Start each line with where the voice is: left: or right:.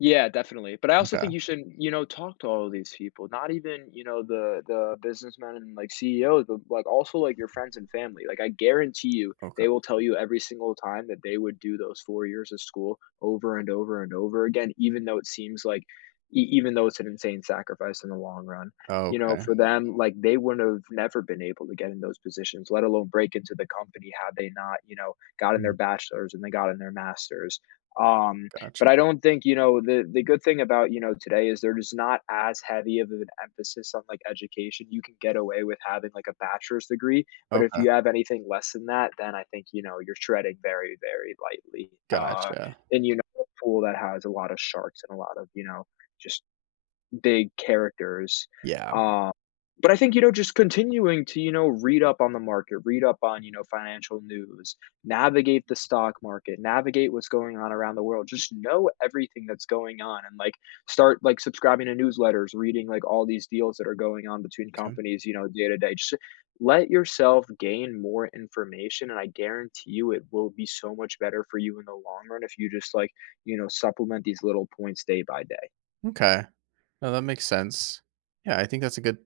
left: Yeah, definitely, but I also think
right: M'kay.
left: you should, you know, talk to all of these people, not even, you know, the the businessmen, and, like, CEOs, but, like, also, like, your friends and family. Like, I guarantee you,
right: Okay.
left: they will tell you every single time, that they would do those 4 years of school over and over and over again, even though it seems like e even though it's an insane sacrifice in the long run. You know,
right: Okay.
left: for them, like, they wouldn't of never been able to get in those positions, let alone break into the company, had they not, you know, gotten their
right: Mm.
left: bachelor's, and then gotten their master's. Um, but
right: Gotcha.
left: I don't think, you know the the good thing about, you know, today is there is not as heavy of an emphasis on, like, education, you can get away with having, like, a bachelor's degree, but if
right: Okay.
left: you have anything less than that, then I think, you know, you're treading very, very lightly. Uh,
right: Gotcha.
left: and you're in a [unintelligible] pool that has a lot of sharks and a lot of, you know, just big characters.
right: Yeah.
left: Uh, but I think, you know, just continuing to, you know, read up on the market, read up on, you know, financial news, navigate the stock market, navigate what's going on around the world, just know everything that's going on, and, like, start, like, subscribing to newsletters, reading, like, all these deals that are going on between
right: 'Kay.
left: companies, you know, day to day. Just let yourself gain more information and I guarantee you, it will be so much better for you in the long run if you just, like, you know, supplement these little points day by day.
right: M'kay. No, that makes sense. Yeah, I think that's a good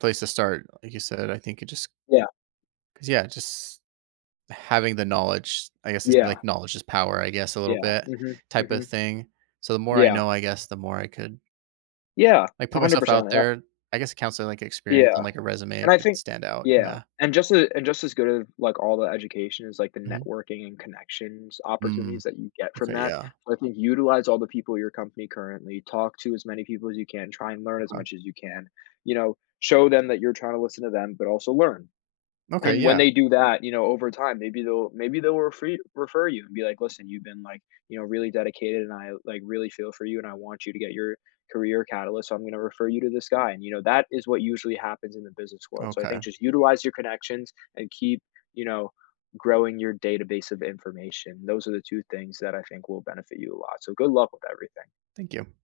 right: place to start. Like you said, I think you just
left: Yeah.
right: 'Cause, yeah, just having the knowledge, I guess is, like,
left: Yeah.
right: knowledge is power, I guess, a little
left: Yeah.
right: bit,
left: Mhm,
right: type of
left: mhm.
right: thing. So the more I
left: Yeah.
right: know, I guess, the more I could
left: Yeah.
right: like,
left: a
right: put
left: hundred
right: myself
left: percent,
right: out
left: yep.
right: there. I guess counseling, like, experience
left: Yeah.
right: on, like, a resume
left: And I
right: could
left: think
right: stand out,
left: yeah.
right: yeah.
left: And just a just as good as, like, all the education, is, like, the
right: Mhm.
left: networking and connections opportunities
right: Mm.
left: that you get from
right: Okay,
left: that,
right: yeah.
left: so I think utilize all the people at your company currently, talk to as many people as you can, try and learn as
right: Okay.
left: much as you can, you know, show them that you're trying to listen to them, but also learn.
right: Okay,
left: And when
right: yeah.
left: they do that, you know, over time, maybe they'll maybe they'll refer y refer you, and be like, "Listen, you've been, like, you know, really dedicated, and I, like, really feel for you, and I want you to get your career catalyst, so I'm gonna refer you to this guy," and you know, that is what usually happens in the business world, so I
right: Okay.
left: think just utilize your connections, and keep, you know, growing your database of information. Those are the 2 things that I think will benefit you a lot, so good luck with everything.
right: Thank you.